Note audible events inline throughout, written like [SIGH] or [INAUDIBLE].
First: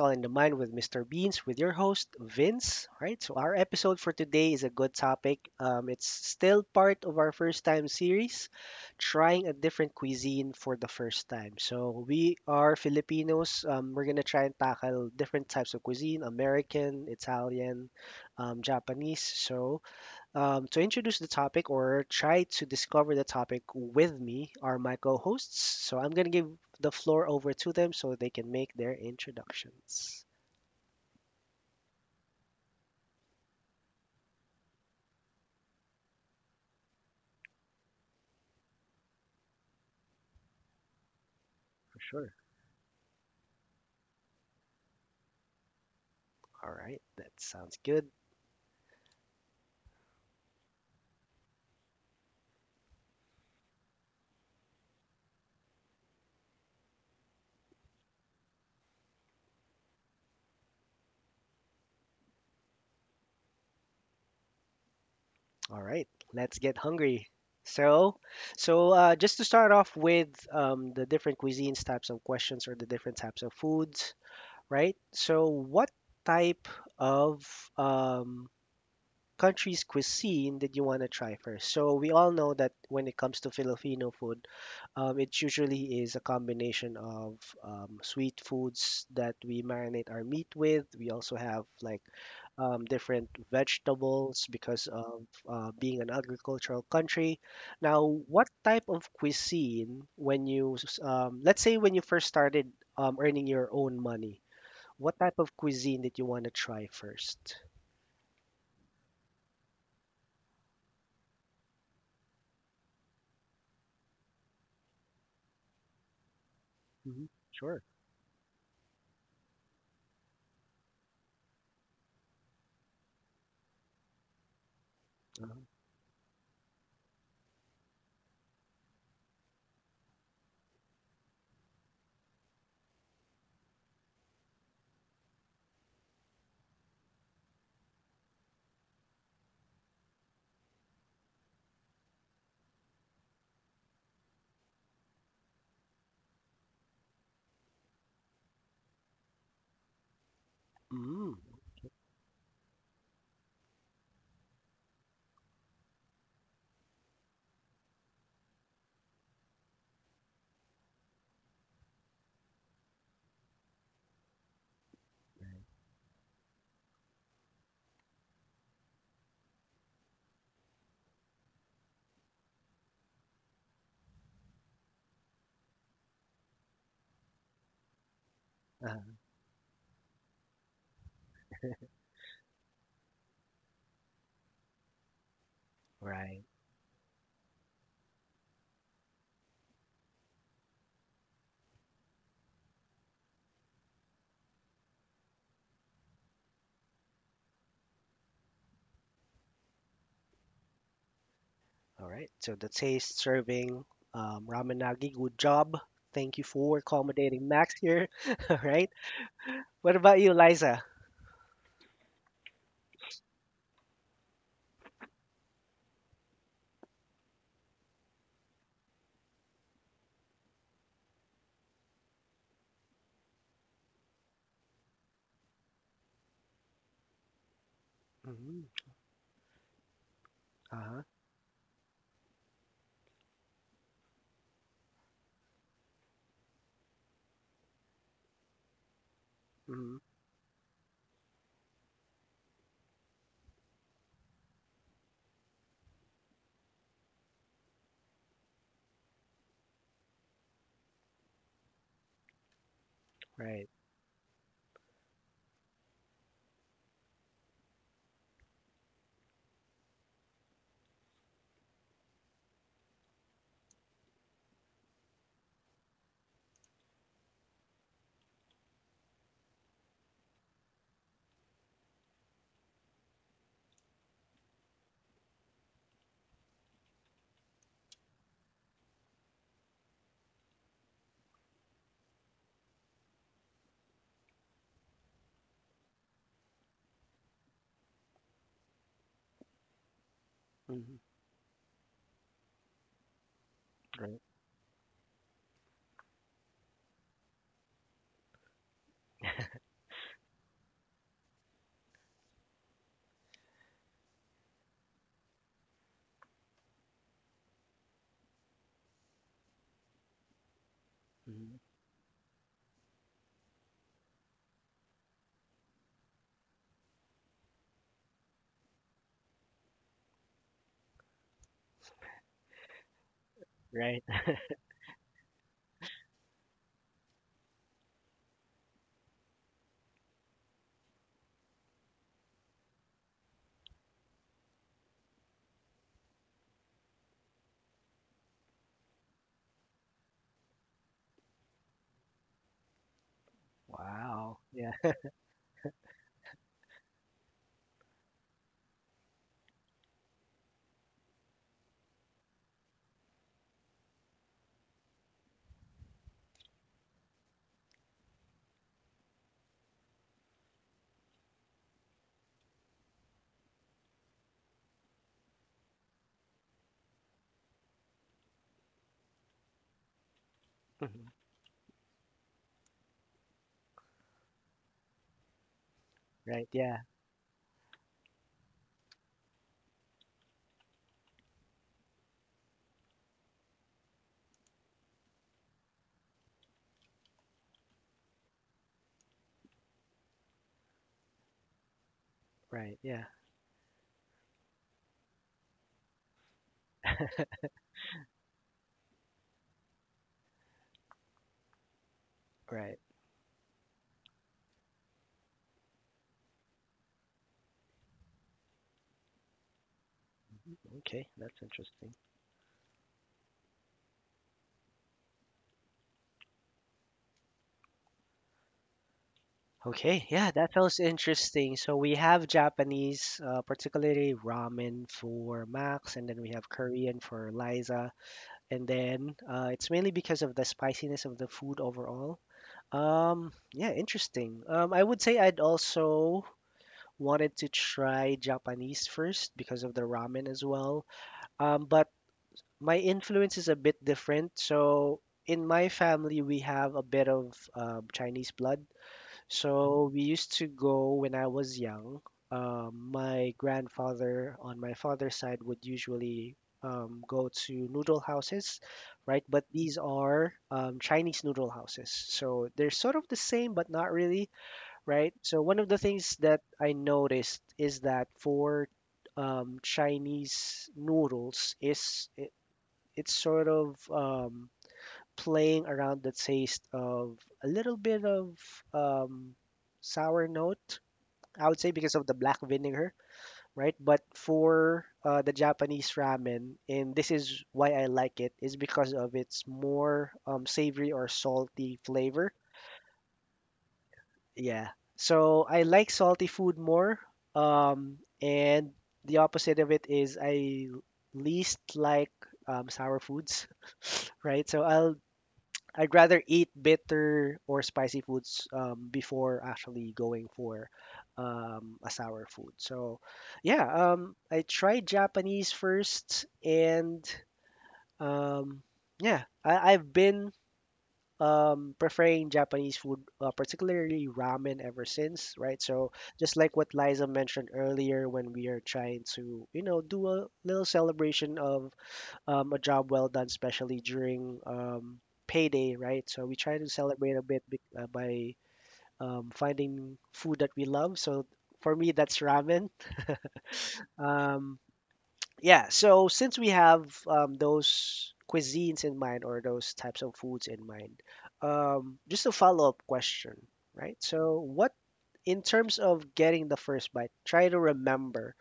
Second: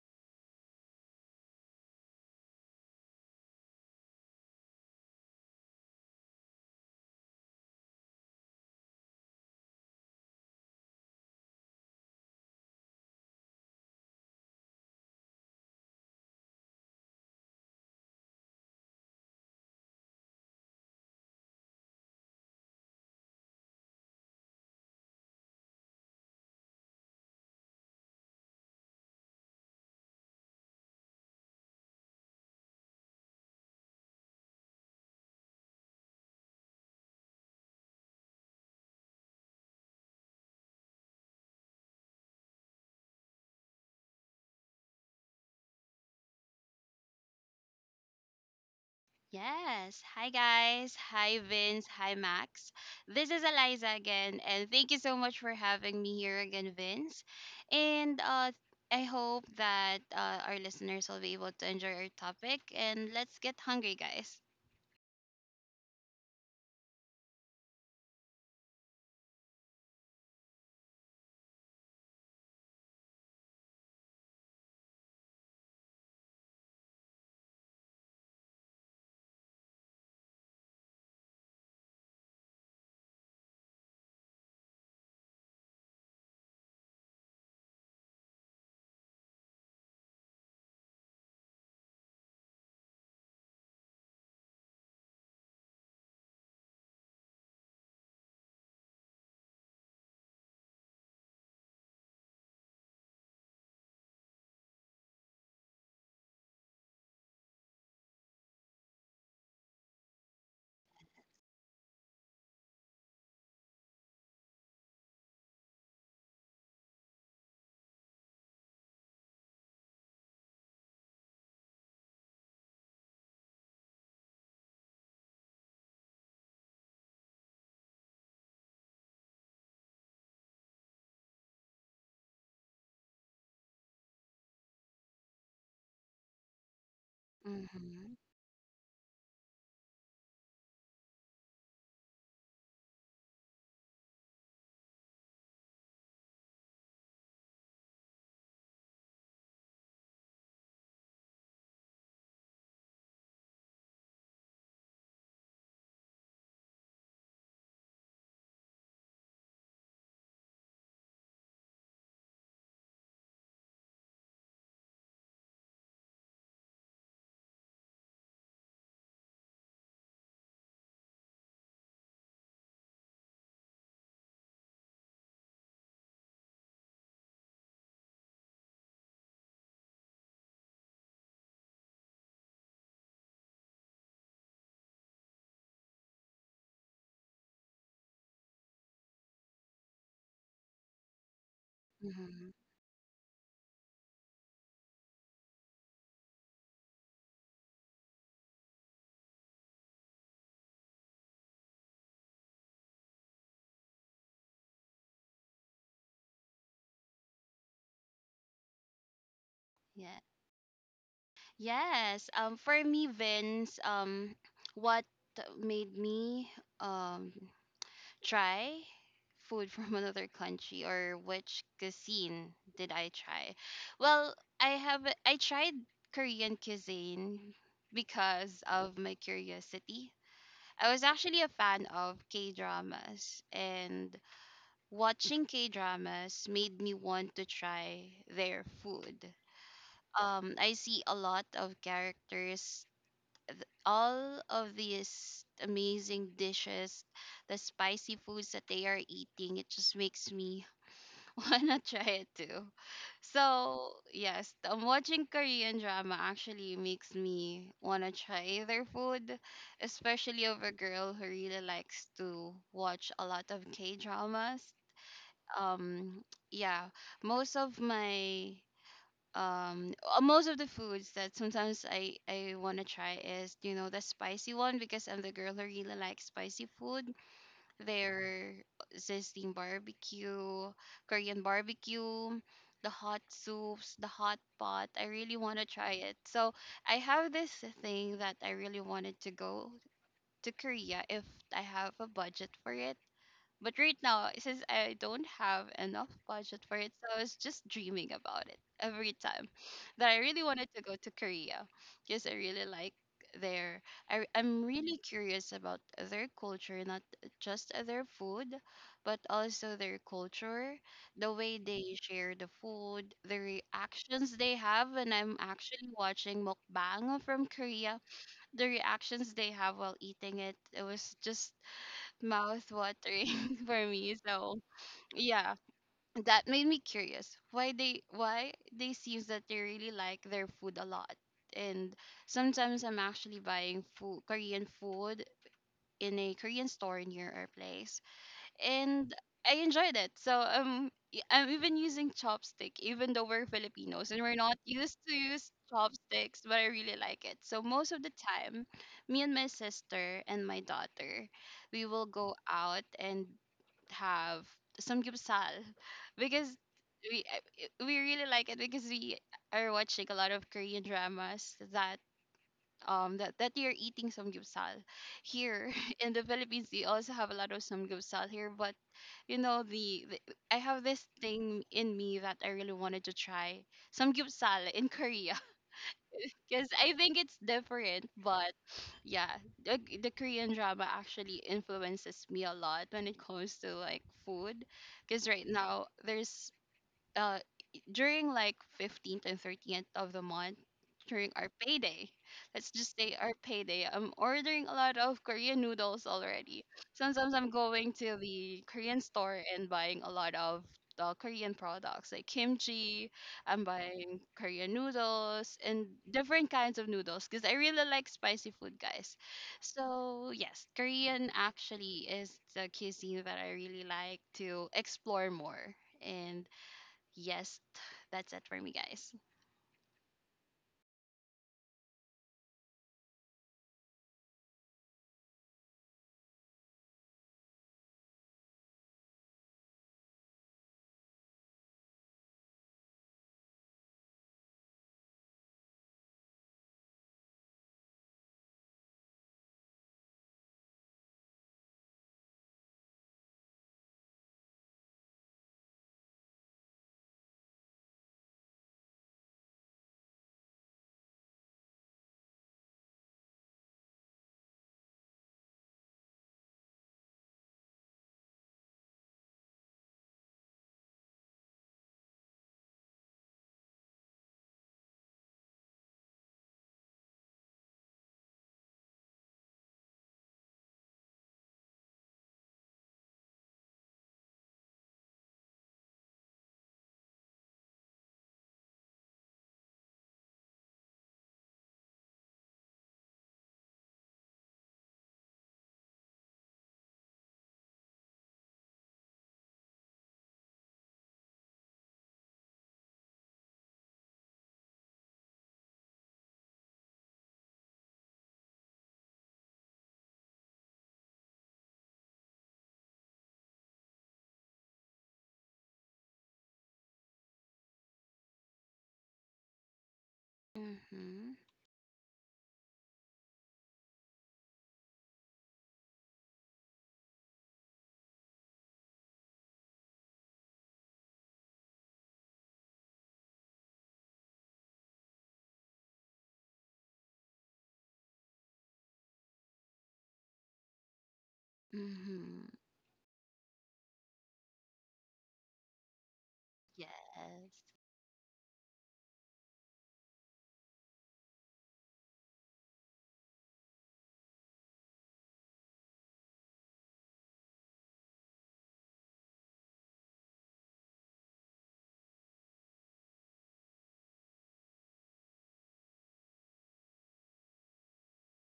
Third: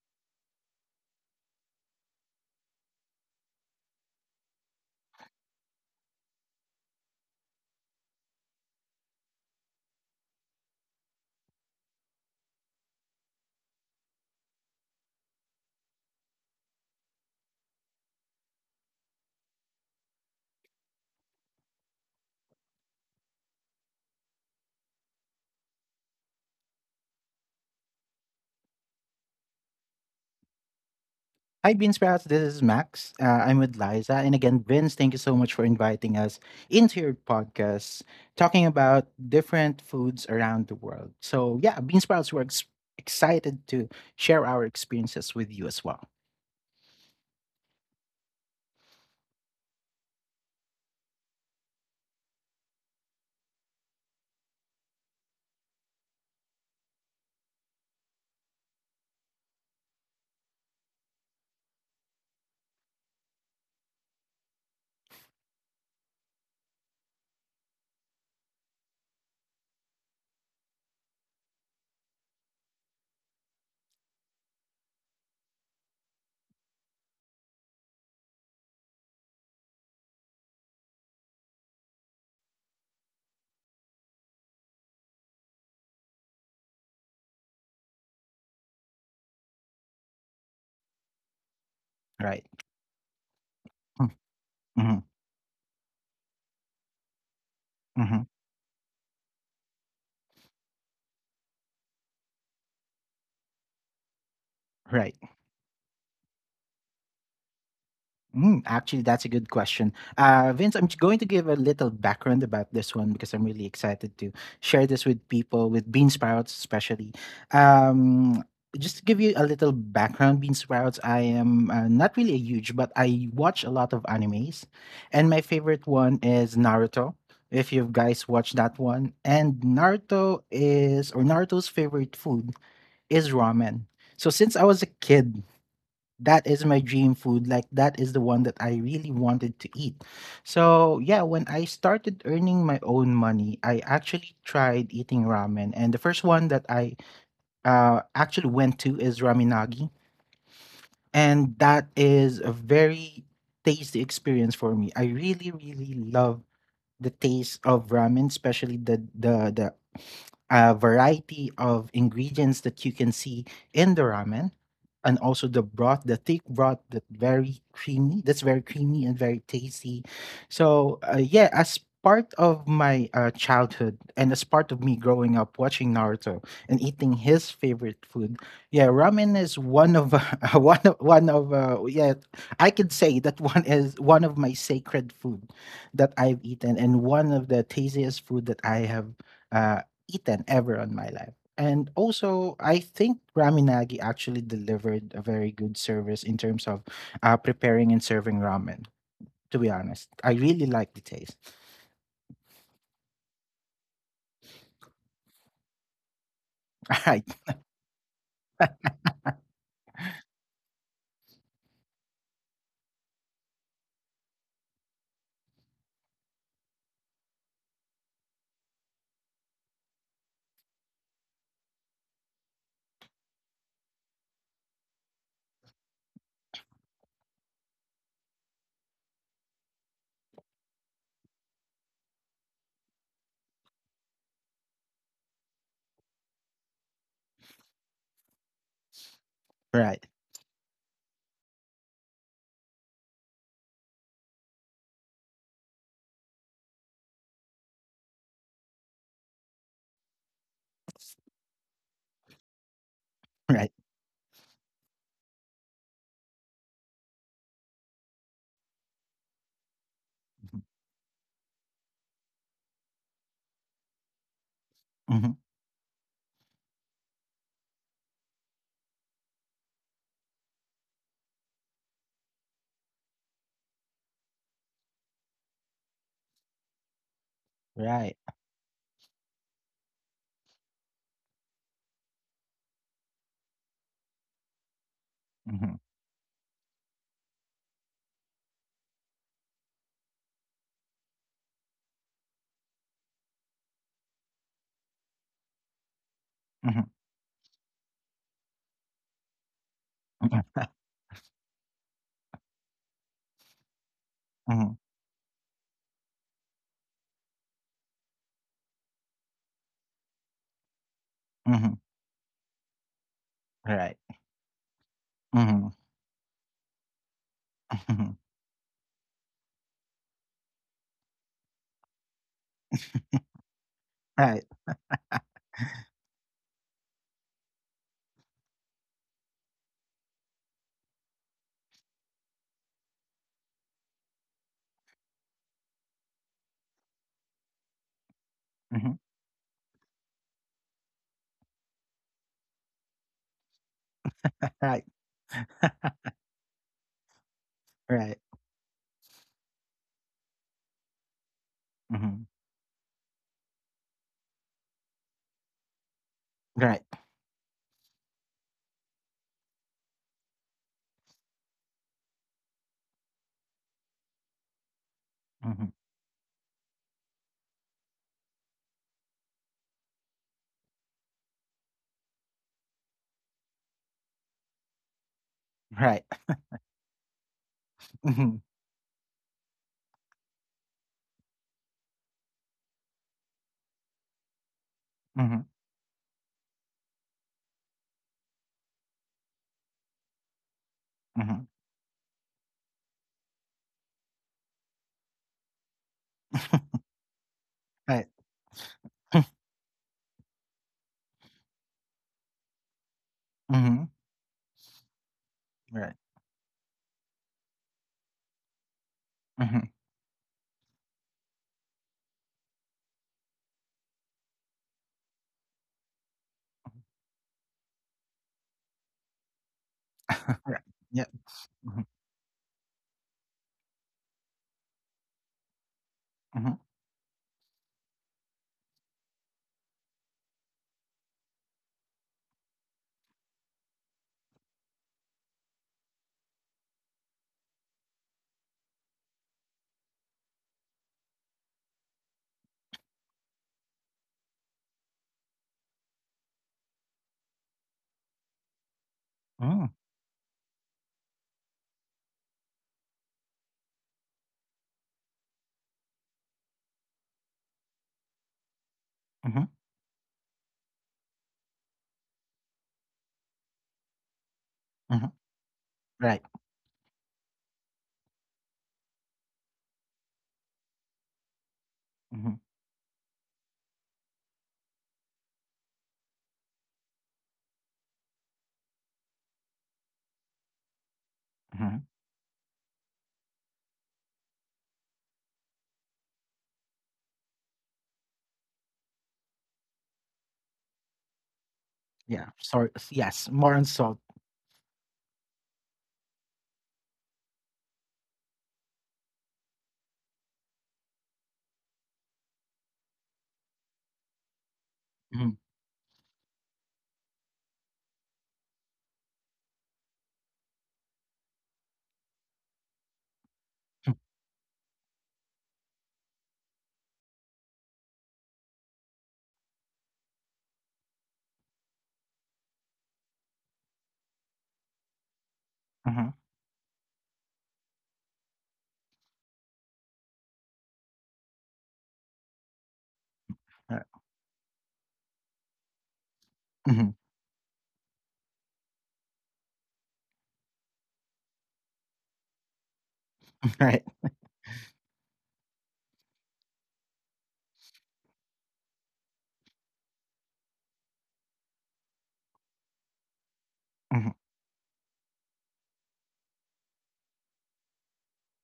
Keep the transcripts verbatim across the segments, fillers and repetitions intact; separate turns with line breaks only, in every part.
All in the Mind with mister Beans, with your host, Vince. All right, so our episode for today is a good topic. Um, it's still part of our first time series, trying a different cuisine for the first time. So, we are Filipinos. Um, we're going to try and tackle different types of cuisine American, Italian, um, Japanese. So, um, to introduce the topic or try to discover the topic with me are my co hosts. So I'm going to give the floor over to them so they can make their introductions.
Hi, Beansprouts. This is Max. Uh, I'm with Liza. And again, Vince, thank you so much for inviting us into your podcast, talking about different foods around the world. So, yeah,
For
Beansprouts,
sure.
we're ex- excited to share our experiences with you as well.
All right, that sounds good.
Yes. Hi, guys. Hi, Vince. Hi, Max. This is Eliza again, and thank you so much for having me here again, Vince. And uh, I hope that uh, our listeners will be able to enjoy our topic. And let's get hungry, guys.
All right, let's get hungry. So, so uh, just to start off with um, the different cuisines, types of questions, or the different types of foods, right? So, what type of um, country's cuisine did you want to try first? So we all know that when it comes to Filipino food, um, it usually is a combination of um, sweet foods that we marinate our meat with. We also have like
Right.
um, different vegetables because
Mm-hmm.
of uh, being an agricultural country. Now,
Hmm.
what type of cuisine when you, s- um, let's say when you first started um, earning your own money,
Right.
what type of cuisine did you want to try first?
Mm, actually, that's a good question. Uh, Vince, I'm going to give a little background about this one because I'm really excited to share this with people, with bean sprouts especially.
Hmm. Sure.
Um, just to give you a little background, bean sprouts, I am uh, not really a huge, but I watch a lot of animes, and my favorite one is Naruto. If you guys watch that one, and Naruto is or Naruto's favorite food is ramen. So since I was a kid, that is my dream food, like that is
Mm-hmm.
the one that i really wanted to eat. So, yeah, when i started earning my own money, i actually tried eating ramen, and the first one that i uh, actually went to is raminagi
Mm.
and that is a very tasty experience for me. I really really love the taste of ramen, especially the the the a variety of ingredients that you can see in the ramen, and also the broth, the thick broth, that very creamy that's very creamy and very tasty. So, uh, yeah, as part of my uh, childhood, and as part of me growing up watching naruto and eating his favorite food, yeah,
uh,
ramen is one of [LAUGHS] uh, one of one of uh, yeah I could say that one is one of my sacred food that I've
right.
eaten, and one of the tastiest food that I have uh, eaten ever on my life. And
Mm-hmm.
also, I think Ramen Nagi actually delivered a very good service in terms of uh, preparing and serving ramen. To be honest, I really like the taste.
All right. So the taste serving um, ramen nagi. Good job. Thank you for
[LAUGHS] Right.
accommodating Max here. [LAUGHS] All right. What
Yeah.
about you, Liza?
Yes. Um. For me, Vince. Um. What made me um try food [LAUGHS] from another country, or which cuisine did I try? Well, I have I tried Korean cuisine because
Mm-hmm.
of my curiosity. I was
Uh-huh.
actually a fan of K-dramas, and watching K-dramas made me want to try their food.
Mm-hmm.
Right.
Um I see a lot of characters, all of these amazing dishes, the spicy foods that they are eating, it just makes me [LAUGHS] wanna try it too.
Right.
Right.
So yes, um, watching Korean drama actually makes me wanna try their food, especially of a girl who really likes to watch a lot of K dramas.
Mm-hmm.
Um, yeah, most of my um uh, most of the foods that sometimes I I want to try is, you know, the spicy one, because I'm the girl who really likes spicy food.
Right.
Their zesting barbecue, Korean barbecue, the hot soups, the hot pot. I really want to
Mm-hmm.
try it. So I have this thing that I really wanted to go to
Mm-hmm.
Korea if I have a budget for it, but right
Right.
now, since I don't have enough budget for
Mm-hmm.
it, so I was just dreaming about it every time that I really
Mm-hmm.
wanted to go to Korea because I really like their. I, I'm
Mm-hmm.
really curious about their culture, not just their food, but also their culture, the way
Mm-hmm.
Mm-hmm,
they share the food, the
right,
reactions they have. And I'm
mm-hmm.
actually watching mukbang from Korea.
Mm-hmm.
The reactions they have while eating it, it was just mouth watering [LAUGHS] for
Right.
me.
[LAUGHS]
Right,
So yeah, that made me curious why they why they seems that they really like their food a lot. And sometimes I'm actually buying food Korean food in a Korean store near our place,
mm-hmm.
and I enjoyed it. So um. y- I'm even using chopstick, even though we're Filipinos and we're
Wow.
not
Yeah.
Right,
used to use chopsticks, but I really like it. So most of the
right,
time, me and my sister and my daughter, we will
mm-hmm.
go out and have some samgyeopsal [LAUGHS] because
Right,
we I- we really like it because we are watching a lot of Korean dramas that um that, that you're eating samgyeopsal
mm-hmm.
here [LAUGHS] in the Philippines. We also have a lot of samgyeopsal here, but you know the, the I have this
Mhm.
thing in me that I really wanted to try samgyeopsal in Korea
Right,
[LAUGHS] Right.
because
Yeah.
I think it's different.
mm-hmm.
But yeah, the, the Korean drama actually influences me a lot when it comes to like food. Because
Mm-hmm.
right now there's uh during like fifteenth and thirteenth of the month, during
Mm-hmm.
our payday, let's
Right.
just
Yeah.
say our payday, I'm ordering a lot of Korean noodles already.
[LAUGHS]
Sometimes I'm going
Right,
to the Korean store and buying a lot of the Korean products like
Right.
kimchi. I'm
mm-hmm.
buying Korean noodles and
Right,
different kinds of noodles because I really like spicy food, guys.
mm-hmm.
So yes,
Okay.
Korean
That's interesting.
actually is the cuisine that I really like to explore more. And yes, that's it for me, guys.
Okay. Yeah.
[LAUGHS]
That
Right,
sounds
yeah.
interesting. So
Mhm,
we have Japanese, uh, particularly ramen for Max, and then we have
mhm.
Korean for Liza, and then uh, it's mainly because of the spiciness of the food overall. Um, yeah, interesting. Um, I would say I'd also wanted to try Japanese first because of the ramen as well. Um, but my influence is a bit different. So in my family, we have a bit of um, Chinese blood.
Mm,
So we used to go when I was young. Um, my grandfather on my father's side would usually um, go to noodle houses, right?
mhm,
But these are um, Chinese noodle houses. So they're sort of the same, but not really,
mhm,
right? So one of the things
right,
that I noticed is that for um, Chinese noodles is
mhm,
it, it's sort of um, playing around the taste of a little bit of um, sour note, I would say,
mhm,
because of the black vinegar, right? But for uh, the Japanese ramen, and this is why I like it, is because of its more um, savory or salty
yeah.
flavor.
Sorry, yes, more on salt.
Yeah. So I like salty food more. Um, and the opposite of it is I least like um, sour foods, [LAUGHS] right? So I'll
Mhm,
I'd rather eat bitter or spicy foods um, before actually going for
Mm-hmm.
um, a sour food. So,
mm,
yeah, um, I tried Japanese first, and um, yeah, I, I've been um, preferring Japanese food, uh, particularly ramen, ever since, right? So,
mhm,
just like what Liza mentioned earlier, when we are trying to, you know, do a little celebration of
Mm-hmm.
um, a job well done, especially
right,
during um, payday, right? So we try to
mhm. [LAUGHS]
celebrate a bit
Yes.
be- uh, by um, finding food that we love. So for me, that's ramen.
Right,
Um, yeah, so since we have um, those cuisines in mind or those types of foods in mind, um, just a follow-up question, right?
mhm,
So what, in terms of getting the first bite, try to remember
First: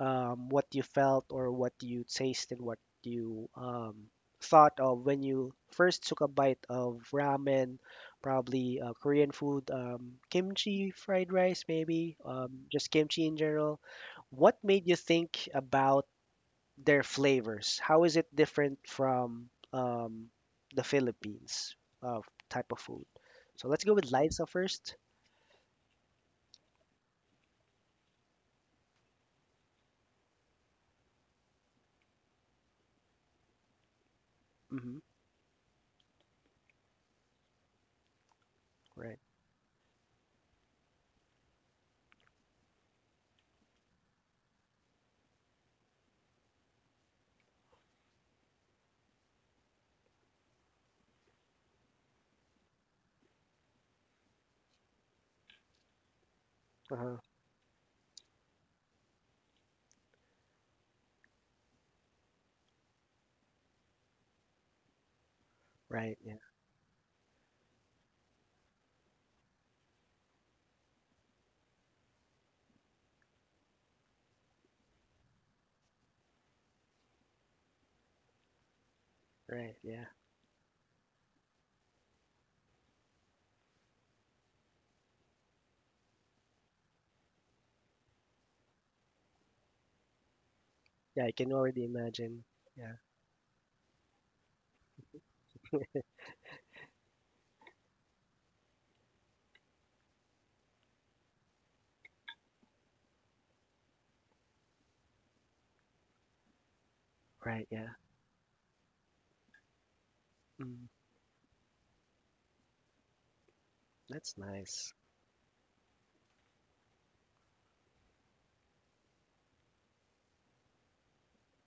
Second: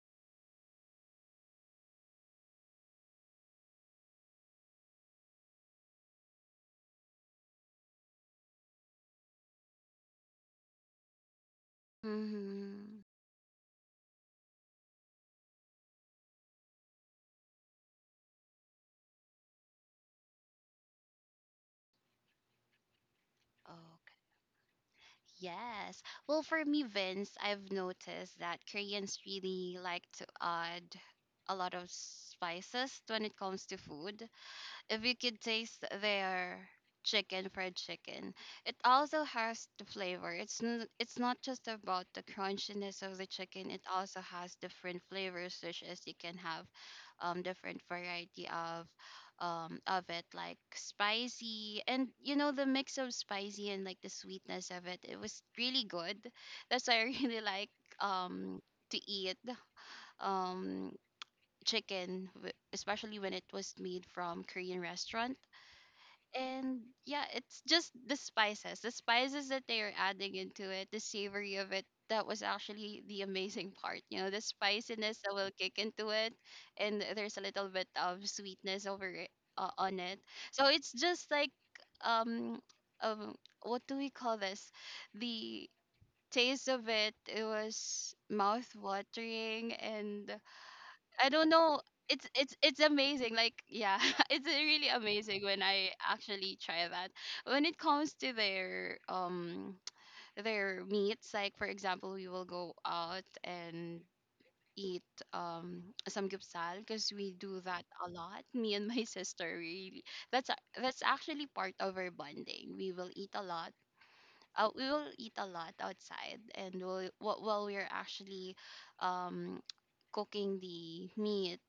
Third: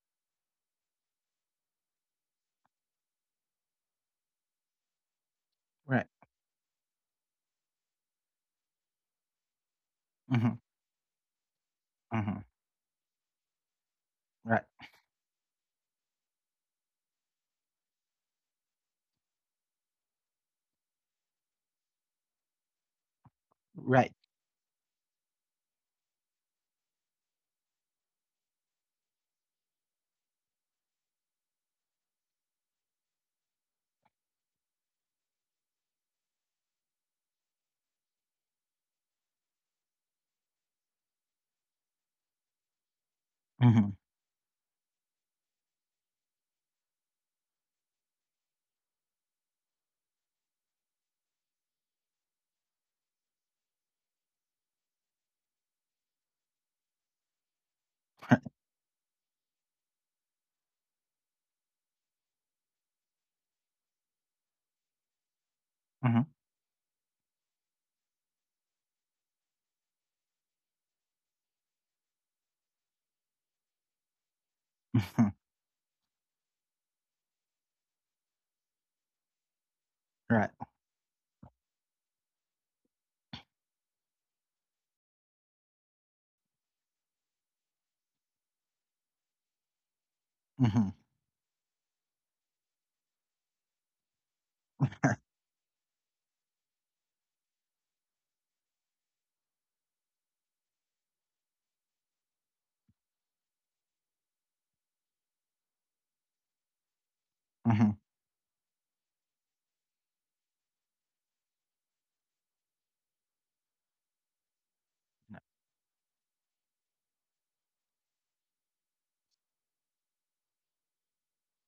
um, what you felt or what you tasted, what you um, thought of when you first
right,
took a bite of ramen, probably uh, Korean food, um,
mhm,
kimchi, fried rice, maybe,
mhm,
um, just
Mm-hmm.
kimchi in general. What
right,
made you think about their flavors? How is it different from um, the Philippines of type of food? So let's go with
right,
Okay.
Liza first.
Yes. Well, for me, Vince, I've noticed that Koreans really like to add a lot of spices when it comes to food.
Mm-hmm.
If you could taste their chicken fried chicken, it
Right.
also has the flavor. It's n- it's not just about the crunchiness of the chicken. It
mhm,
also has different flavors, such as you can have um different variety of um of it, like spicy, and you know the mix of spicy and like the sweetness of it, it was really good. That's why I
Uh-huh.
[LAUGHS] really like um to eat um chicken, w- especially when it was made from Korean restaurant.
Right.
mhm.
Yeah.
And yeah, it's just the spices the spices that they are adding into it, the savory of it, that was actually the amazing part. You know, the
[LAUGHS]
spiciness
Mhm,
that will kick into it, and there's a little bit of sweetness over it, uh,
Right.
on
Yeah.
it.
right,
So it's just like um um what do we call this, the taste of it, it was mouth watering. And
mhm.
Yeah.
I
I
don't
can
know.
already
It's
imagine.
it's it's
Yeah.
amazing. Like, yeah, [LAUGHS] it's really
[LAUGHS]
amazing when I actually try that. When it comes to their um their meats, like for example, we will go out and eat um samgyeopsal because we do
Right,
that
yeah.
Mhm,
a lot. [LAUGHS] Me and my [LAUGHS] sister really. That's a-
Mm,
that's actually part of our bonding. We will eat a lot.
that's
Uh, we
nice.
will eat a lot outside, and we'll, while while we're actually um cooking the meat,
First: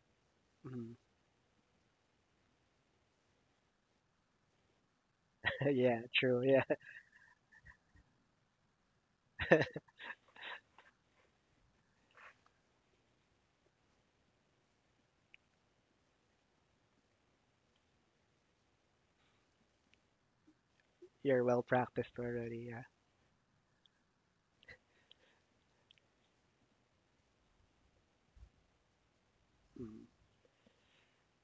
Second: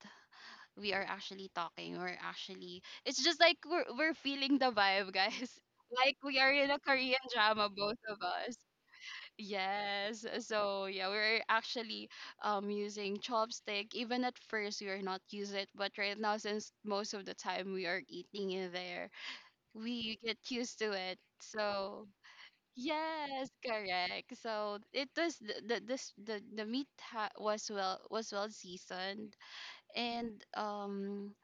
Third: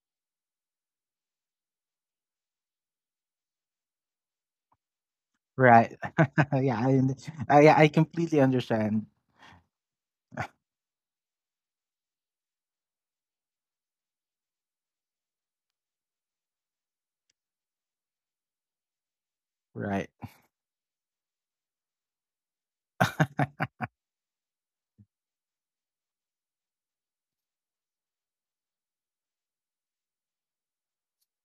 we
Mm.
are actually talking. We're actually it's just like we're we're feeling the vibe, guys. [LAUGHS]
[LAUGHS]
right.
Yeah,
Like we
true.
are
[LAUGHS]
Yeah.
in a
Yeah, I und
Korean drama,
I I
both of
completely
us.
understand,
[LAUGHS]
Yes. So yeah, we're actually um using chopstick. Even at first we are not use it, but right now, since most of the time we are eating in there,
right.
we get used to it.
You're well
So.
practiced already. Yeah.
Yes,
[LAUGHS]
correct. So it was the the this the, the meat ha- was well was well seasoned.
Mm.
And um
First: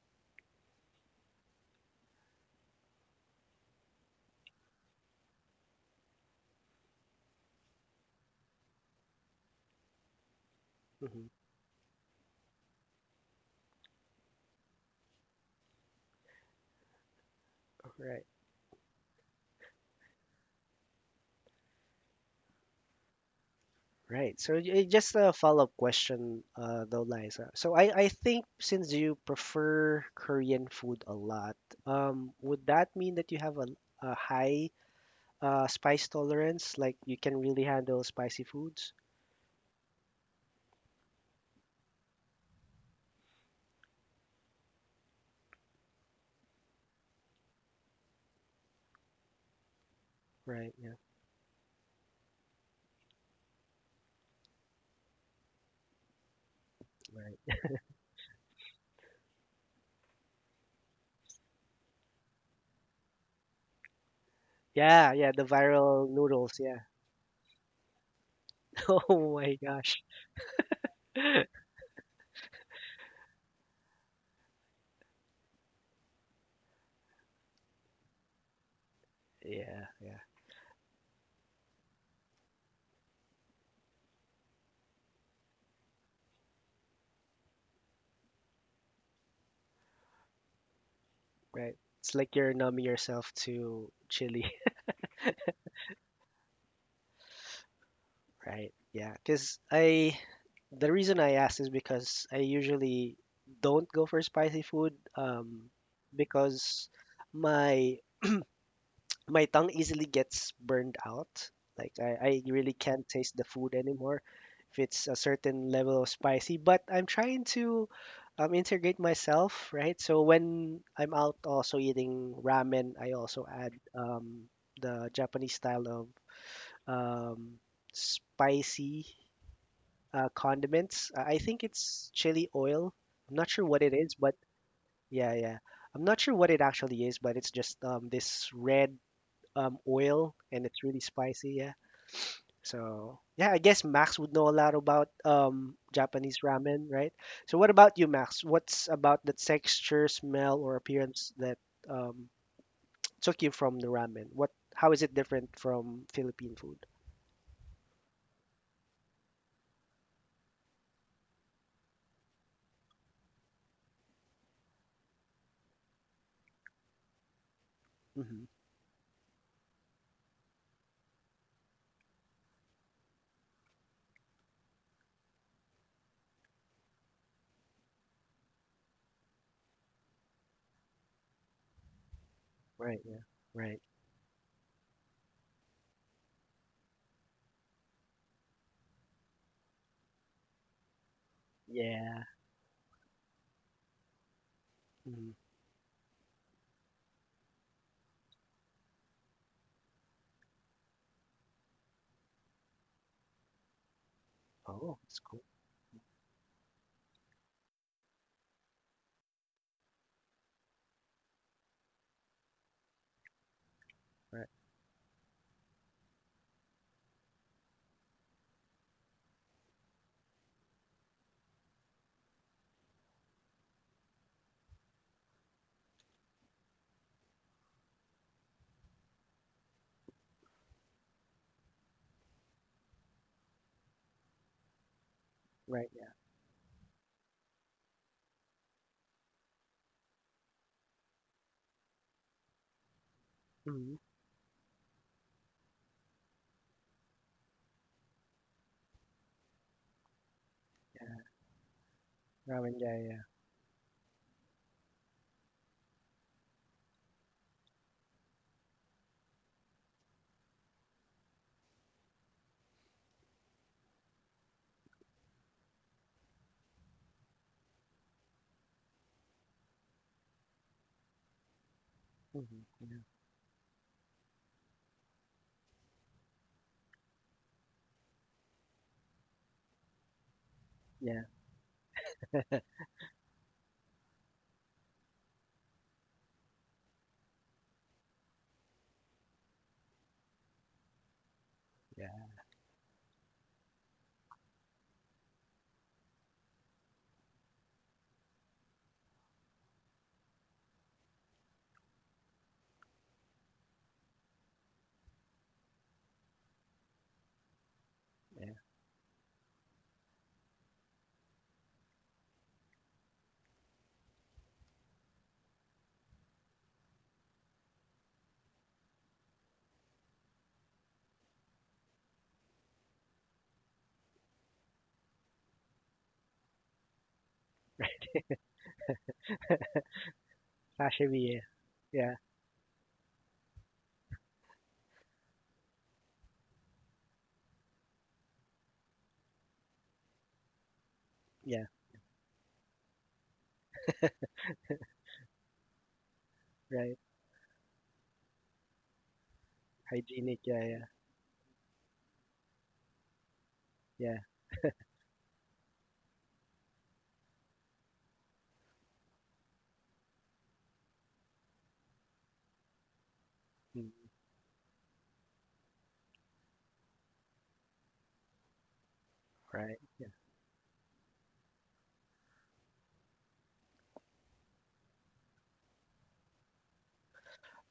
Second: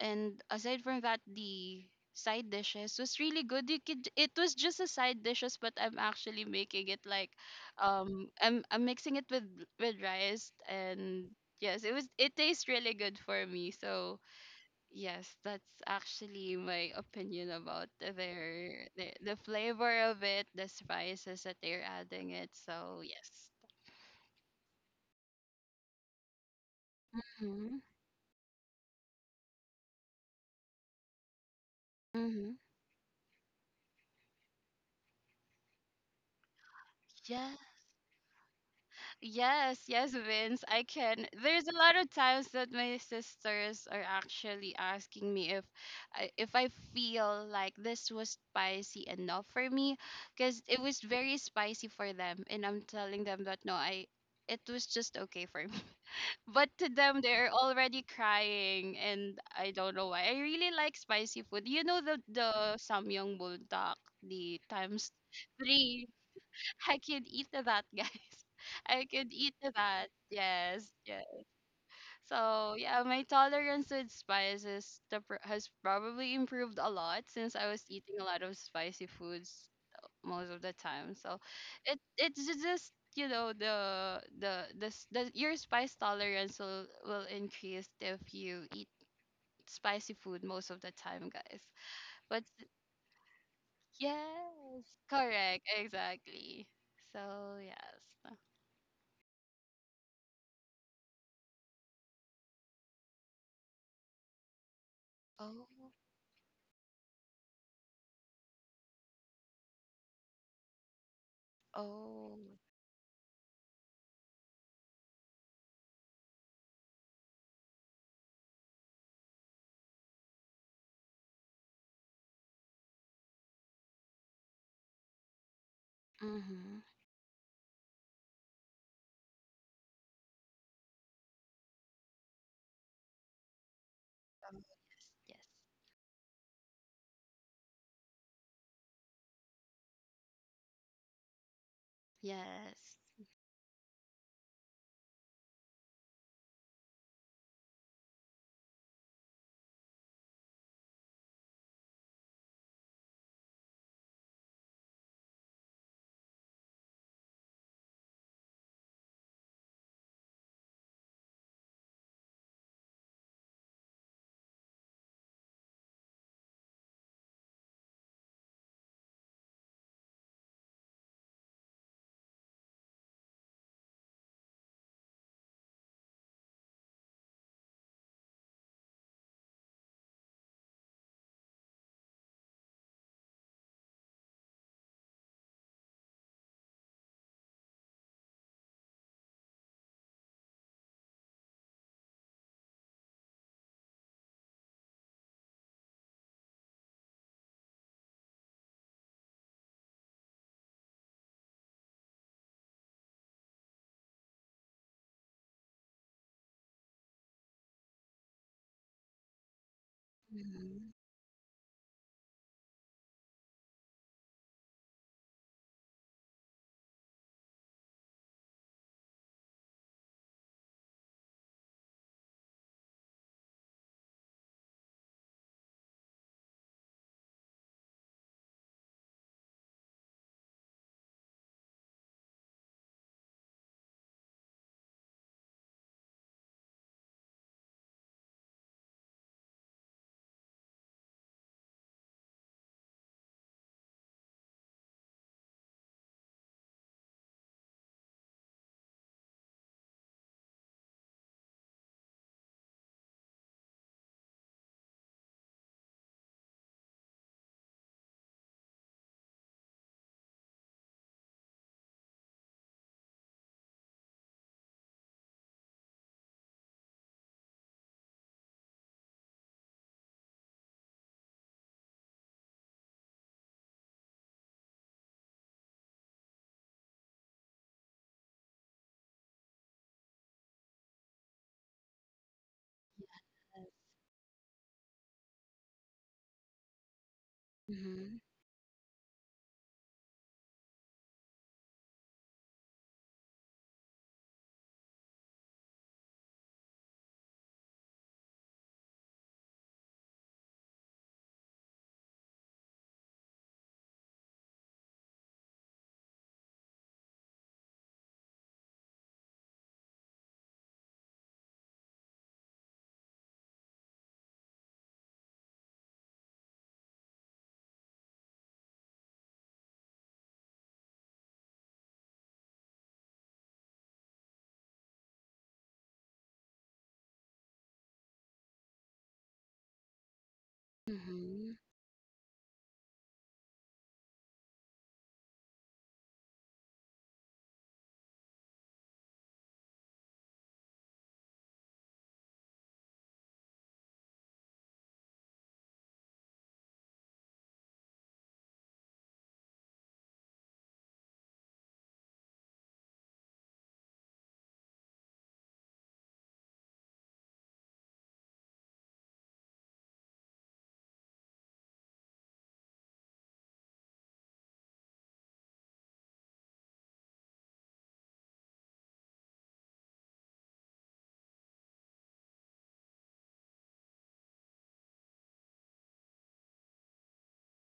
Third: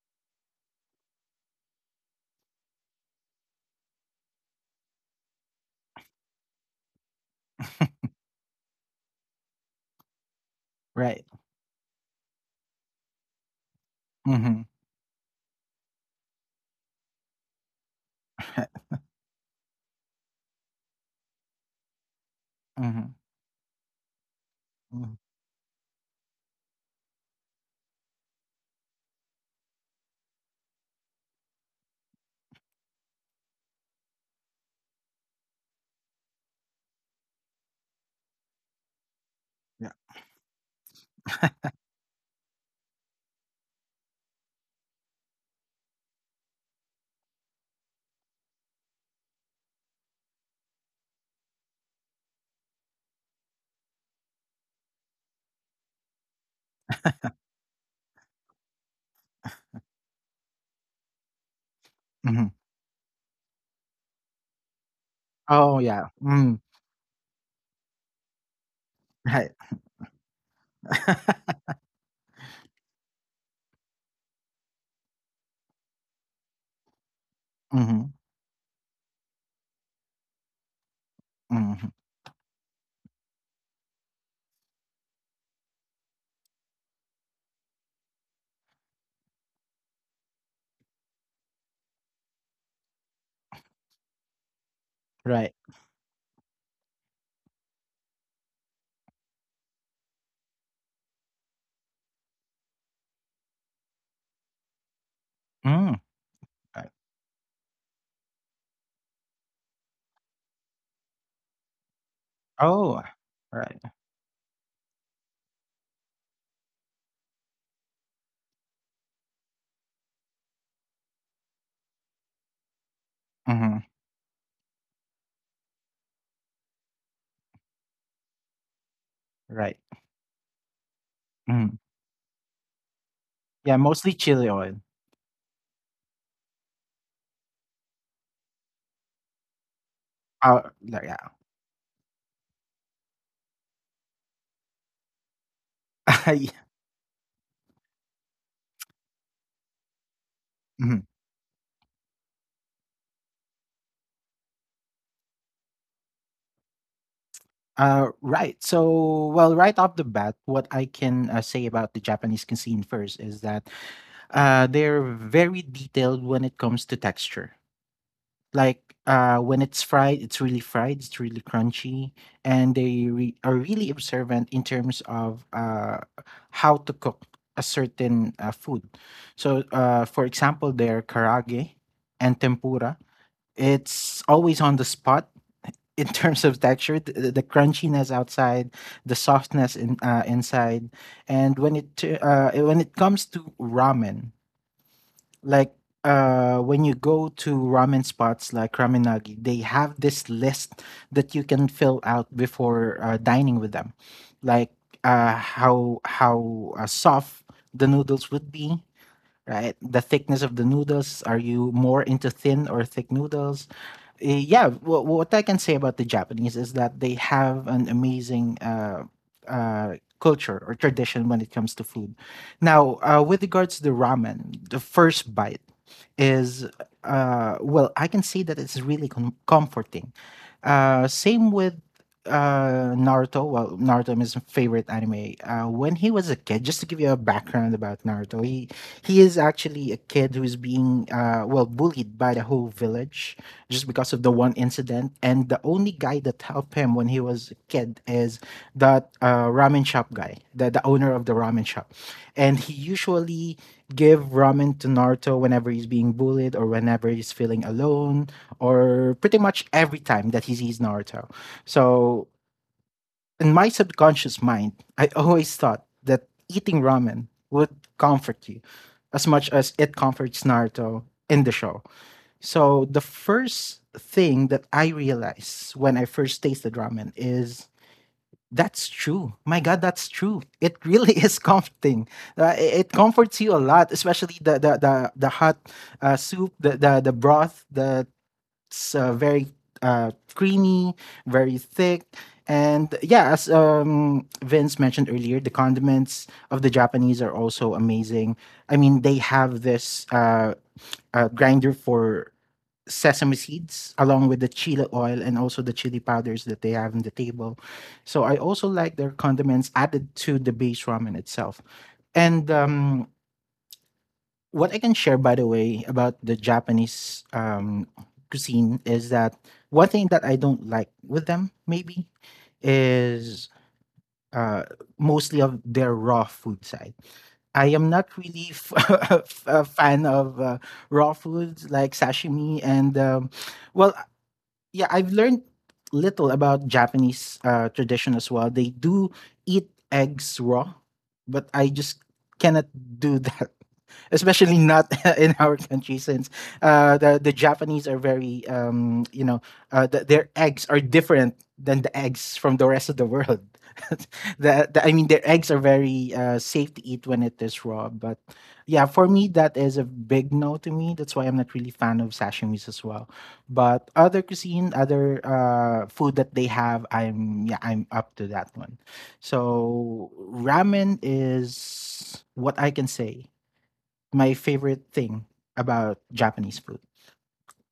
and aside from that, the side dishes was really good. You could It was just a side dishes, but I'm actually making it like um i'm i'm mixing it with with rice.
Right,
Hmm.
And yes, it was it tastes really good for me. So
mhm,
yes, that's actually my opinion about
Right.
their the, the flavor of it, the spices that they're adding it. So
mhm,
yes.
Right. So y-
mhm,
just a follow-up question, uh, though, Liza. So
Mm-hmm.
I, I think since you prefer Korean food a lot, um,
Mm-hmm.
would that mean that you have a, a high uh, spice tolerance? Like you can really handle spicy foods?
Yes,
yeah,
yes, Vince, I can. There's a lot of times that my sisters are actually asking me if I, if I feel like this was spicy enough for me, because
Right.
it
Yeah.
was very spicy for them, and I'm telling them that no, I it was just okay for me. [LAUGHS] But to them, they're
Right.
already crying, and I don't know why. I really like spicy food. You know, the the
mhm,
samyang buldak, the times
Yeah. Yeah. The
oh,
three,
yeah,
viral
mm,
noodles. Yeah. [LAUGHS]
I can eat to that, guys. [LAUGHS] I can
Oh
right.
eat
my
to
gosh.
that. Yes, yes.
[LAUGHS]
[LAUGHS]
So yeah, my tolerance with spices, the pr- has probably improved a lot since I was
Mhm,
eating a lot of spicy foods
Yeah. Yeah.
most of the time. So
mhm,
it it's ju- just, you know, the the the, s- the your spice tolerance will will increase if you eat spicy food most of the time, guys.
Right. It's like
But
you're numbing yourself to chili,
yes,
[LAUGHS]
right,
correct, exactly. So yes.
right? Yeah, because I, the reason I asked is because I usually don't go for spicy food, um,
Oh.
mm,
because
right,
my my tongue easily gets burned out. Like I, I
Oh.
really
oh,
can't taste the food
right,
anymore if it's a certain level of spicy. But I'm trying to um, integrate myself, right? So when I'm out also eating ramen, I also add
mhm.
um, the Japanese style of
Mm-hmm.
um, spicy
Right.
uh, condiments. Uh, I think
Mhm.
it's chili oil. I'm not sure
Yeah,
what it
mostly
is, but
chili
Oh,
oil.
yeah,
yes.
yeah. I'm not sure what it actually is, but it's just um, this red um, oil and
Uh,
it's really
like, yeah.
spicy. Yeah.
Yes.
So yeah, I guess Max would know a lot about um,
[LAUGHS]
Japanese
Yeah.
ramen, right? So what about you, Max? What's about the texture, smell, or
Mhm.
appearance that um, took you from the ramen? What? How is it different from Philippine food?
Uh, right. So, well, right off the bat, what I can uh, say about the Japanese cuisine first is that uh, they're very detailed when it comes to texture.
Hmm.
Like uh, when it's fried, it's really fried, it's really crunchy, and they re- are really observant in terms of uh, how to cook a certain uh, food. So, uh, for example, their karage and tempura.
Right. Yeah. Right.
It's always on the spot [LAUGHS] in terms of texture, the, the crunchiness outside, the softness in, uh, inside, and when it uh,
Yeah.
uh, when it comes to ramen,
Hmm.
like uh, when you go to ramen spots like Ramenagi, they have this list that you can fill out before uh, dining with them, like
Oh, that's
uh,
cool.
how how uh, soft the noodles would be, right? The thickness
Yes.
of the
Mm-hmm.
noodles. Are you more into thin or thick noodles? Uh,
Right.
yeah, wh- what I can say about the Japanese is that they have an amazing uh, uh, culture or tradition when it comes to food. Now, uh, with regards to the ramen, the first bite is, uh, well, I can say that it's really com- comforting. Uh, same with uh Naruto, well, Naruto is my favorite anime. Uh,
Right.
when he
Yeah.
was a kid, just to give you a background about Naruto, he he is actually a kid who is being, uh, well, bullied by the whole village just
Hmm.
because of the one incident. And the only guy that helped him when he was a kid is that uh, ramen shop guy, the, the owner of the ramen shop. And he
Ramen. Yeah. Yeah.
usually give ramen to Naruto whenever he's being bullied or whenever he's feeling alone, or pretty much every time that he sees Naruto. So in my subconscious mind, I always thought that eating ramen would comfort you as much as it comforts Naruto in the show.
Hmm.
So the
Yeah.
first thing that I realized when I first tasted ramen is that's true. My God, that's true. It really [LAUGHS]
Yeah.
is comforting. Uh, it, it comforts you a
Yes.
lot, especially the the the, the hot uh, soup, the, the the broth, the
Mm-hmm.
it's uh, very uh, creamy, very thick.
Yeah.
And yeah, as um, Vince mentioned earlier, the condiments of the Japanese are also amazing. I mean, they have this uh, uh, grinder for sesame seeds, along with the chili oil and also the chili powders that they have on the table. So I
Yeah.
also like their condiments added to the base ramen itself. And um, what I can share, by the way, about the Japanese um, cuisine is that one thing that I don't like with them, maybe, is uh, mostly of their raw food side. I am not really f- [LAUGHS] a fan of uh, raw
Sashimi. Yeah.
Mm-hmm.
foods like
Yeah.
sashimi and, um, well, yeah, I've learned little about Japanese uh, tradition as well. They do eat eggs raw, but
Yeah.
I just cannot do [LAUGHS] that, especially not [LAUGHS] in our country, since
Right.
uh, the the Japanese are very um, you know uh, the, their
Hygienic. Yeah.
eggs are
Yeah.
different than the eggs from the rest of the world. [LAUGHS]
Yeah.
the, the I mean their eggs are very uh, safe to eat when it is raw, but yeah, for me that is a big no to me. That's why I'm not really fan of sashimis as well. But
Mhm.
other cuisine, other uh, food that they have, I'm yeah I'm up to that one.
Right. Yeah.
So ramen is what I can say. My favorite thing about Japanese food.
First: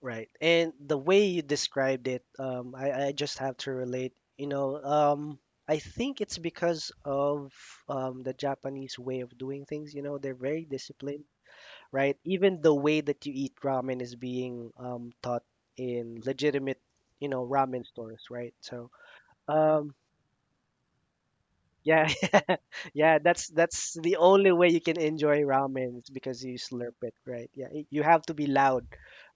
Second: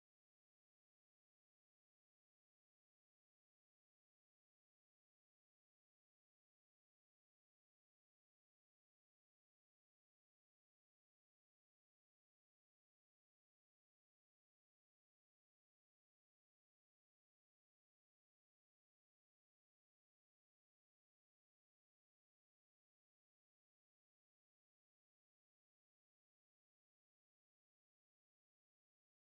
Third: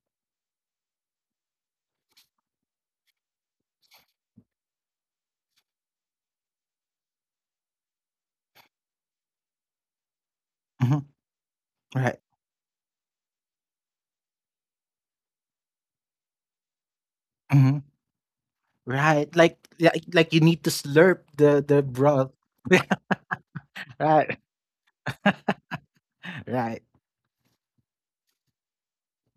Right. And the way you described it, um, I, I just have to relate. You know, um, I think it's because of um, the Japanese way of doing things. You know, they're very
Mhm.
disciplined, right?
Right.
Even the way that you eat ramen is being um, taught in legitimate, you know,
Mhm.
ramen stores, right? So,
Right. Like,
um,
like like you need to slurp the the
yeah,
broth.
Yeah, that's that's
[LAUGHS]
the
Right.
only way you can enjoy ramen. It's because you
Right.
slurp it, right? Yeah, y- you have to be loud,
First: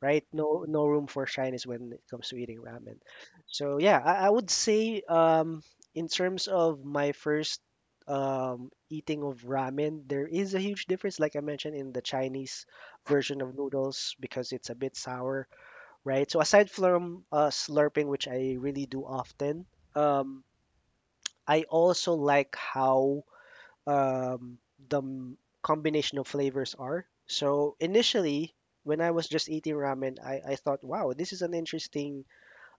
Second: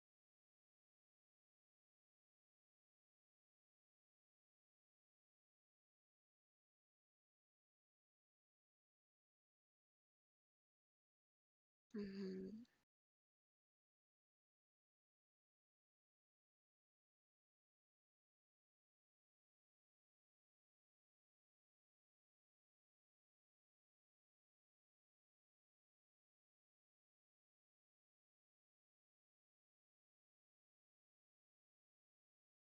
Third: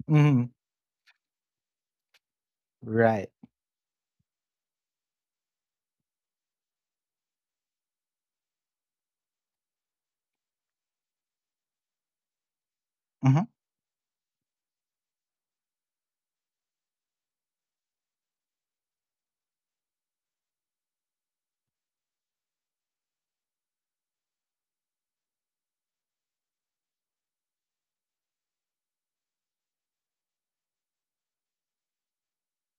right?
Hmm.
No, no room for shyness when it comes to eating ramen.
Right.
So yeah, I, I would say um, in terms of my first um, eating of ramen, there is a huge difference, like I mentioned in the
Mm-hmm.
Chinese version
Hmm.
of noodles because it's a bit sour, right? So aside from uh, slurping, which I really do often, um, I also like how um, the m- combination of flavors are. So initially, when I was just eating ramen, I, I thought, wow, this is an interesting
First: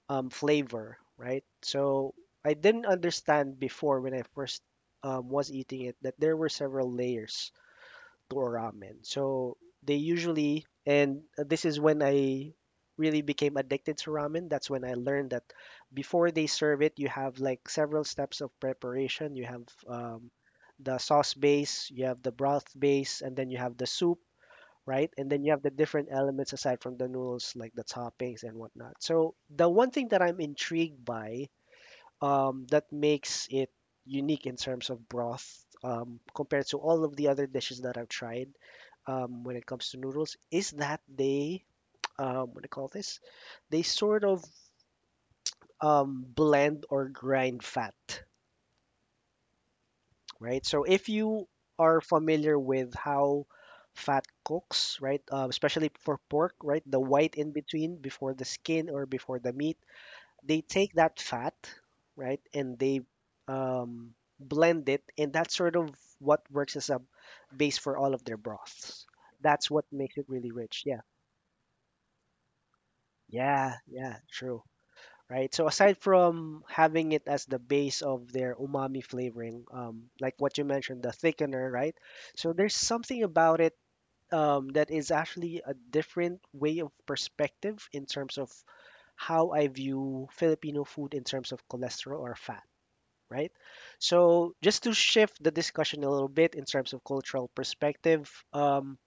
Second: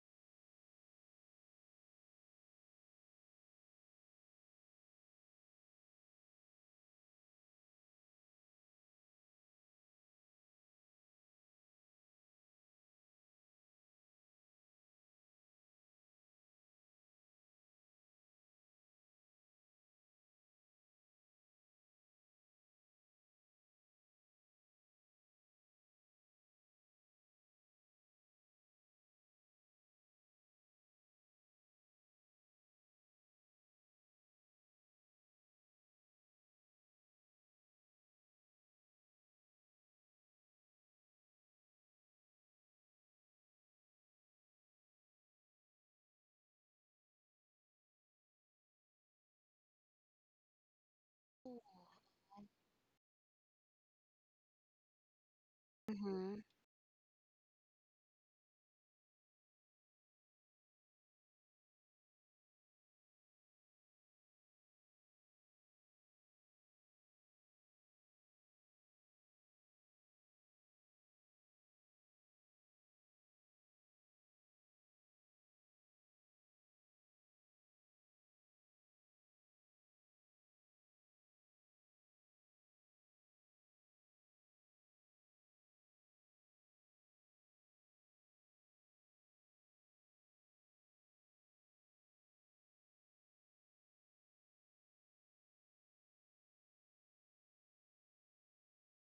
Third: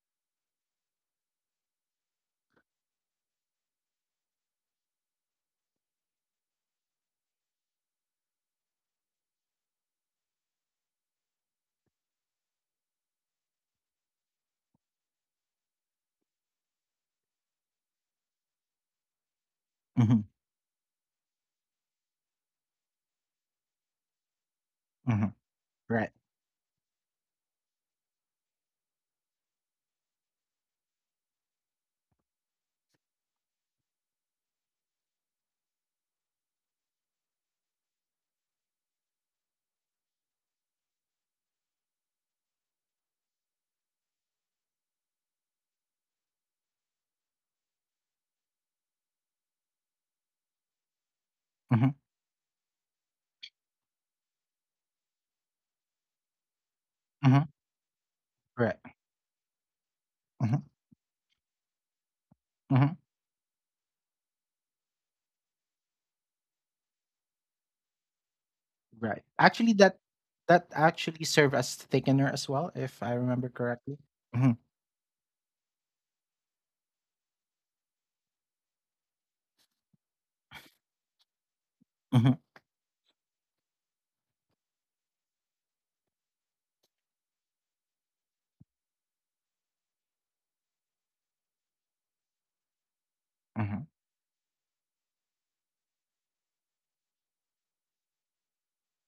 um, flavor, right? So I didn't understand before when I first um, was eating it that there were several layers or ramen. So they usually, and uh, this is when I really became addicted to ramen. That's when I learned that before they serve it, you have like several steps of preparation. You have
Hmm.
um, the sauce base, you have the broth base, and then you have the soup, right?
Hmm.
And then you have the different
Right.
elements aside from the noodles, like the toppings and whatnot. So the one thing that I'm intrigued by um, that makes it unique in terms of broth um, compared to all of the other dishes that I've tried um, when it comes to noodles is that they, um, what do you call this? They sort of um, blend or grind fat, right? So if you
Oh,
Hmm.
are familiar with how fat cooks, right, uh, especially for
mm-hmm,
pork, right, the white
Hmm.
in between before the skin
Right.
or before the meat
Hmm.
they take that fat, right, and
Hmm.
they um, blend it, and that's sort of what works as a base for all of their broths.
Right.
That's
Actually,
what
that
makes it really
that
rich. Yeah,
actually serve as thickener as well, if I remember
yeah,
correctly.
yeah,
Hmm.
true. Right. So aside from having it as the base of their umami flavoring, um, like what you mentioned, the thickener, right?
Hmm.
So there's something about it um, that is actually a different way of perspective in terms of how I view Filipino food in terms of cholesterol or fat. Right?
Hmm.
So, just to shift the discussion a little bit in terms of cultural perspective, um,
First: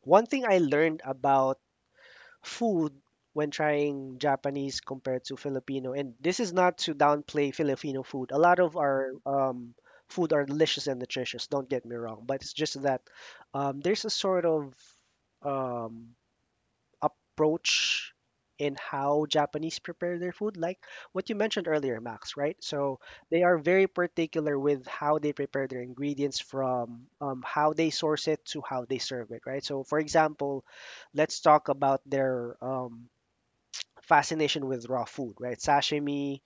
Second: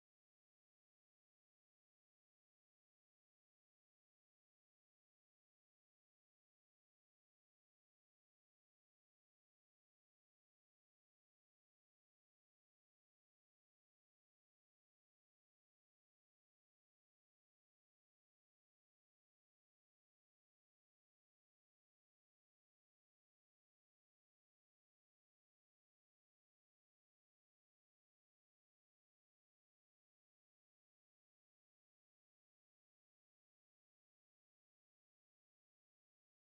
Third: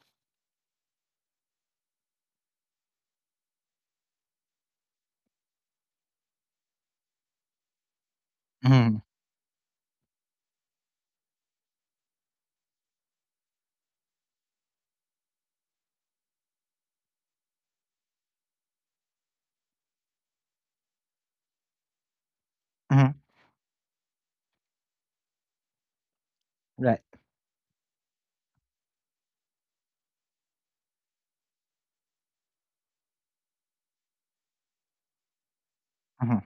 one thing I learned about food when trying Japanese compared to Filipino, and this is not to downplay Filipino food. A lot of
Hmm.
our um, food are delicious and nutritious, don't get me wrong, but it's just that um, there's a sort of um, approach in how Japanese prepare their food, like what you mentioned earlier, Max, right? So
Hmm.
they are very particular with how they prepare their ingredients
Right.
from um, how they source it to how they serve it, right? So, for example, let's talk about their um, fascination with raw food, right? Sashimi
Hmm.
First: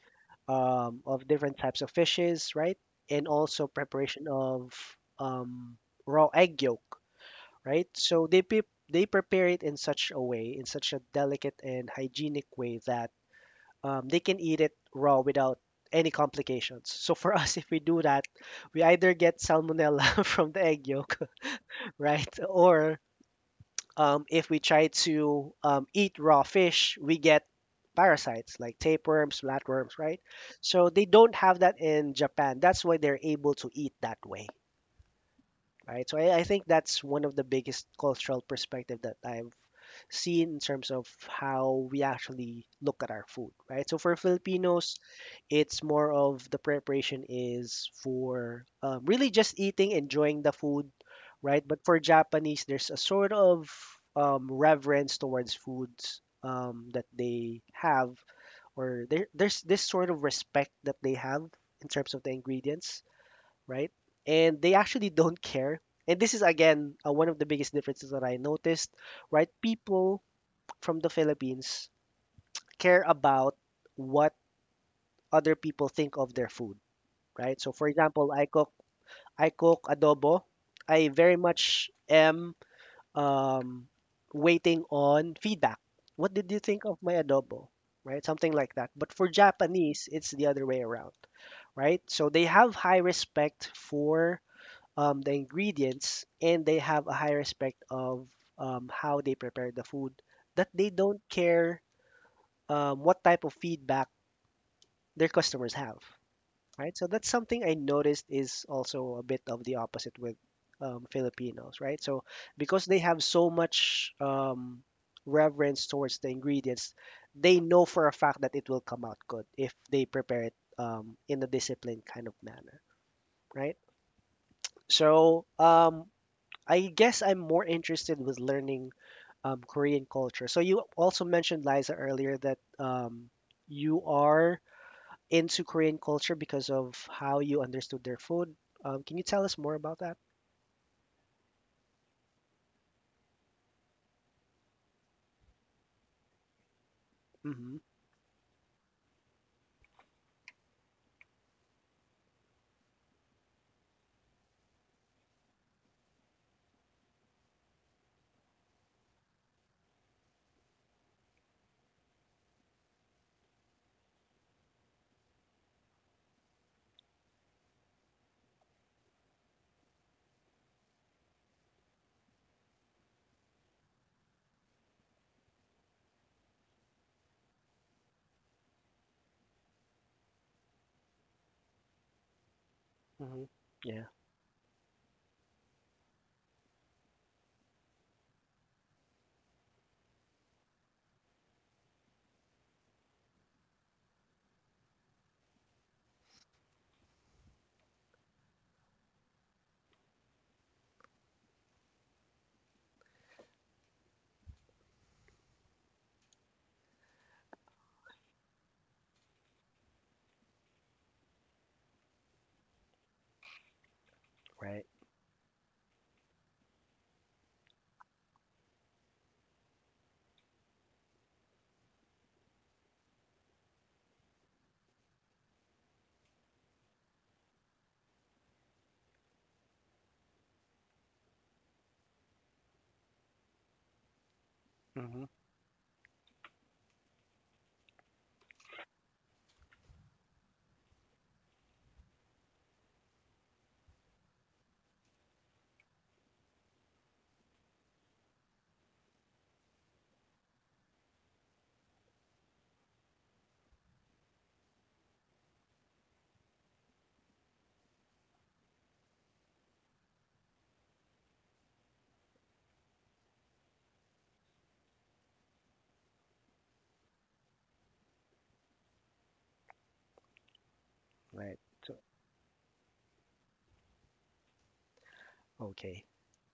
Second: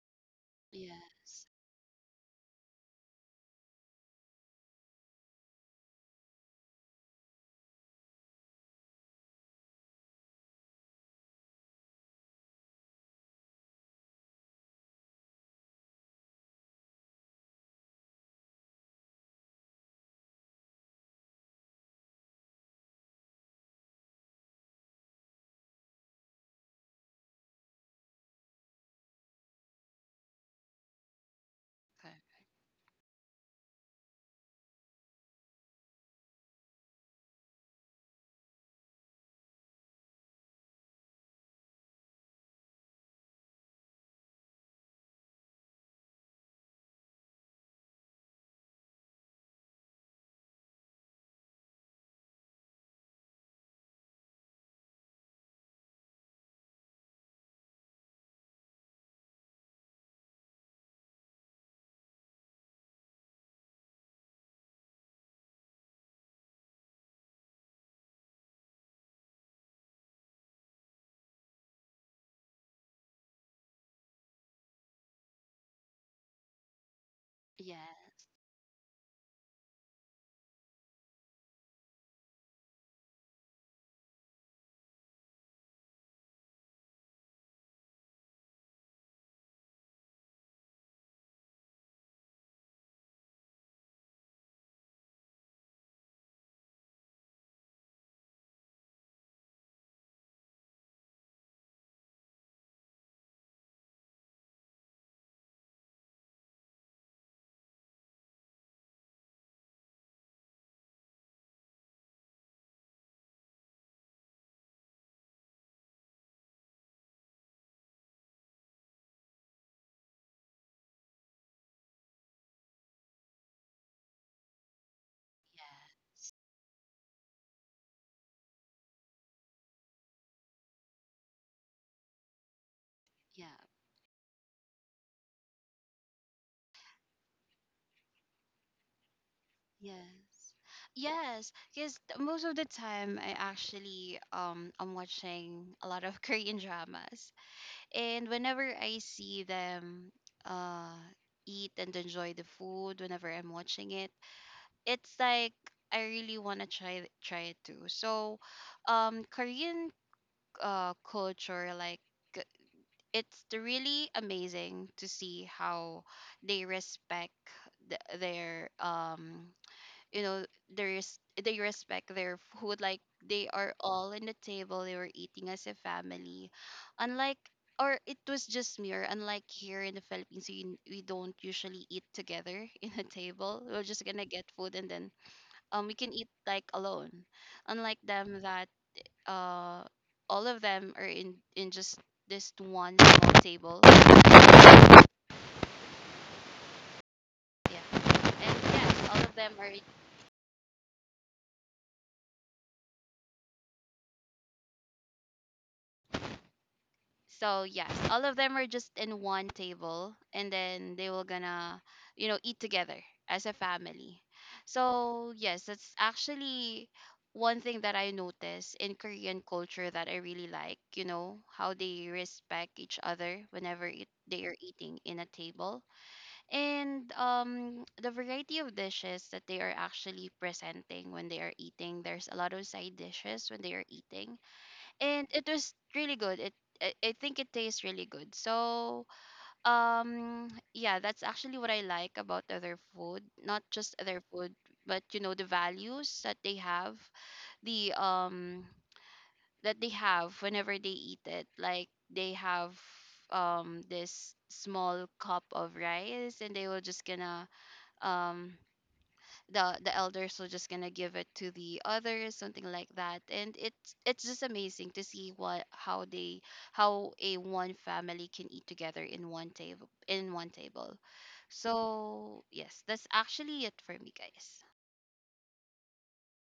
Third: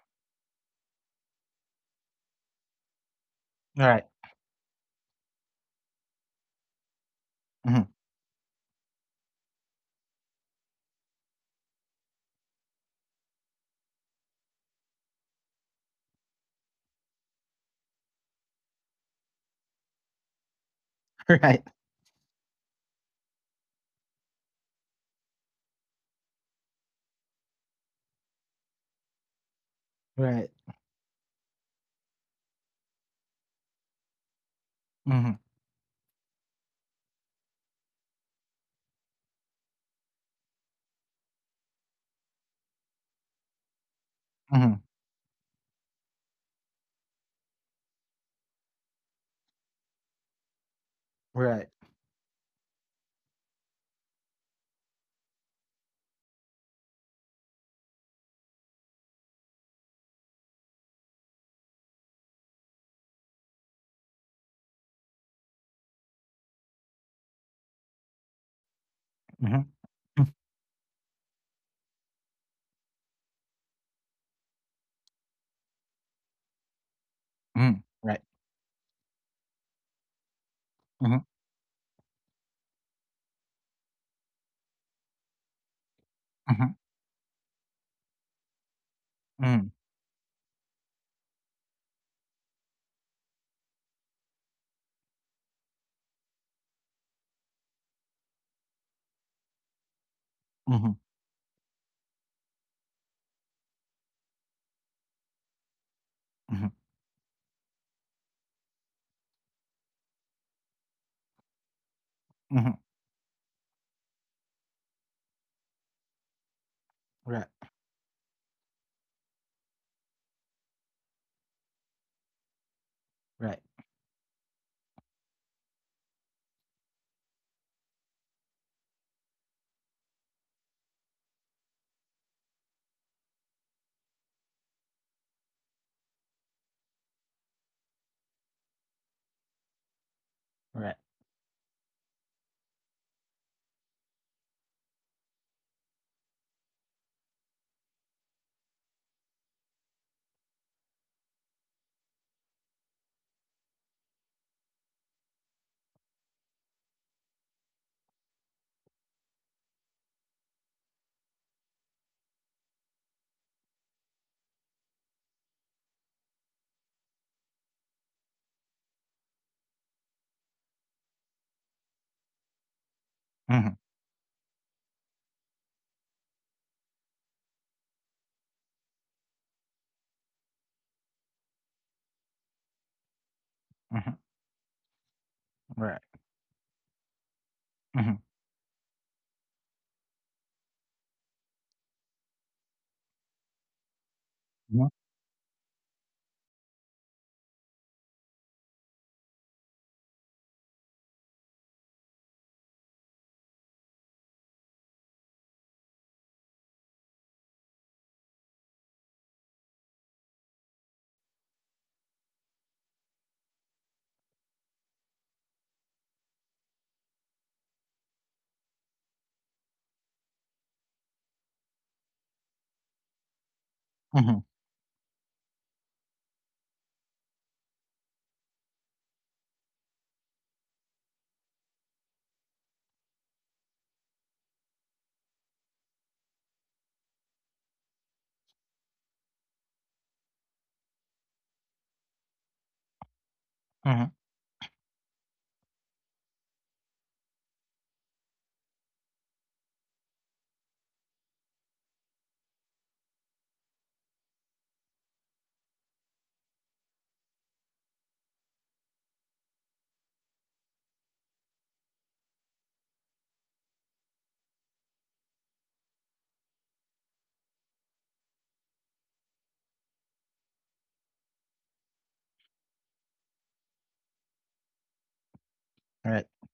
um, of
yes.
different types of fishes, right? And also
Right.
preparation of um, raw egg yolk,
Hmm.
right? So they pre- they prepare it in such a way, in such a delicate and hygienic way that um, they can eat it raw without any complications. So for [LAUGHS] us, if we do that, we either get salmonella [LAUGHS] from the egg yolk,
[LAUGHS] Right.
[LAUGHS] right? Or um, if we try to um, eat raw fish, we get parasites like tapeworms, flatworms, right?
Right.
So they don't have that in
Okay.
Japan. That's why they're able to eat that way,
Hmm.
right? So I, I think that's one of the biggest cultural perspective that I've seen in terms of how we actually look at our food, right? So for
Hmm.
Filipinos, it's more of the preparation is for um, really just eating, enjoying the food, right?
Right.
But for Japanese, there's a sort of um, reverence towards foods um, that they have, or there, there's this sort of respect that they have in terms of the ingredients, right? And they actually don't care. And this is again uh, one of the biggest differences that I noticed, right?
Hmm.
People from the Philippines care about what other people think of their food, right? So
Mm,
for
Yeah.
right.
example, I cook I cook adobo. I
Mhm,
very much am um, waiting on feedback. What did you
mhm,
think of my adobo? Right? Something like that. But for
mm,
Japanese, it's the other way around, right? So they have high respect for um, the ingredients and they have a high respect of um, how they prepare the food that they
mhm,
don't care um, what type of feedback their customers have,
mhm,
right? So that's something I noticed is also a bit of the opposite with um, Filipinos, right? So
mhm,
because they have so much um, reverence towards the ingredients
right,
they know for a fact that it will come out good if they prepare it um, in a disciplined kind of manner,
right,
right? So
Yeah.
um, I guess I'm more interested with learning um, Korean culture. So you also mentioned, Liza, earlier that um,
Yeah.
you are into Korean culture because of how you understood their food. Um, can you tell us more
Yes.
about that?
right.
Yes, because most of the time I actually um I'm watching a lot of [LAUGHS] Korean dramas,
Mm-hmm.
and whenever I see them uh eat and enjoy the food, whenever I'm watching it, it's like I really want to try it- try it too. So, um, Korean uh culture. like g- it's really amazing to see how they respect the, their um you know there is they respect their food. Like, they are
Mhm,
all in the table, they were eating as a family, unlike, or it was just me, or unlike here in the Philippines, we, we don't usually eat together [LAUGHS] in a
Mm-hmm.
table, we're
Yeah.
just
mhm,
gonna get food and then um we
right.
can eat like alone, unlike
Mhm,
them that uh all of them are in in just this one small table.
mhm,
Yeah. And yes, all of them are. So yes, all of them are just in one table, and then they will gonna you know eat together as a family.
Right.
So yes, that's actually one thing that I notice in Korean culture, that I really like you know how they respect each other whenever it,
mhm,
they are eating in a table. And um, the variety of dishes that they are actually presenting when they are eating, there's a lot of side dishes when they are eating,
Mm-hmm.
and it was really good. It I I think it tastes really good. So, um, yeah, that's actually what I like about other food. Not just
mhm,
other food, but you know the values that they have, the um that they have whenever they eat it. Like they have um this small cup of rice, and they will just gonna um the the elders were just gonna give it to the others, something like that. And it's it's just amazing to see what how they how a one family can eat together in one table in one table.
Right. So,
So yes, that's actually it for me, guys.
okay.
right.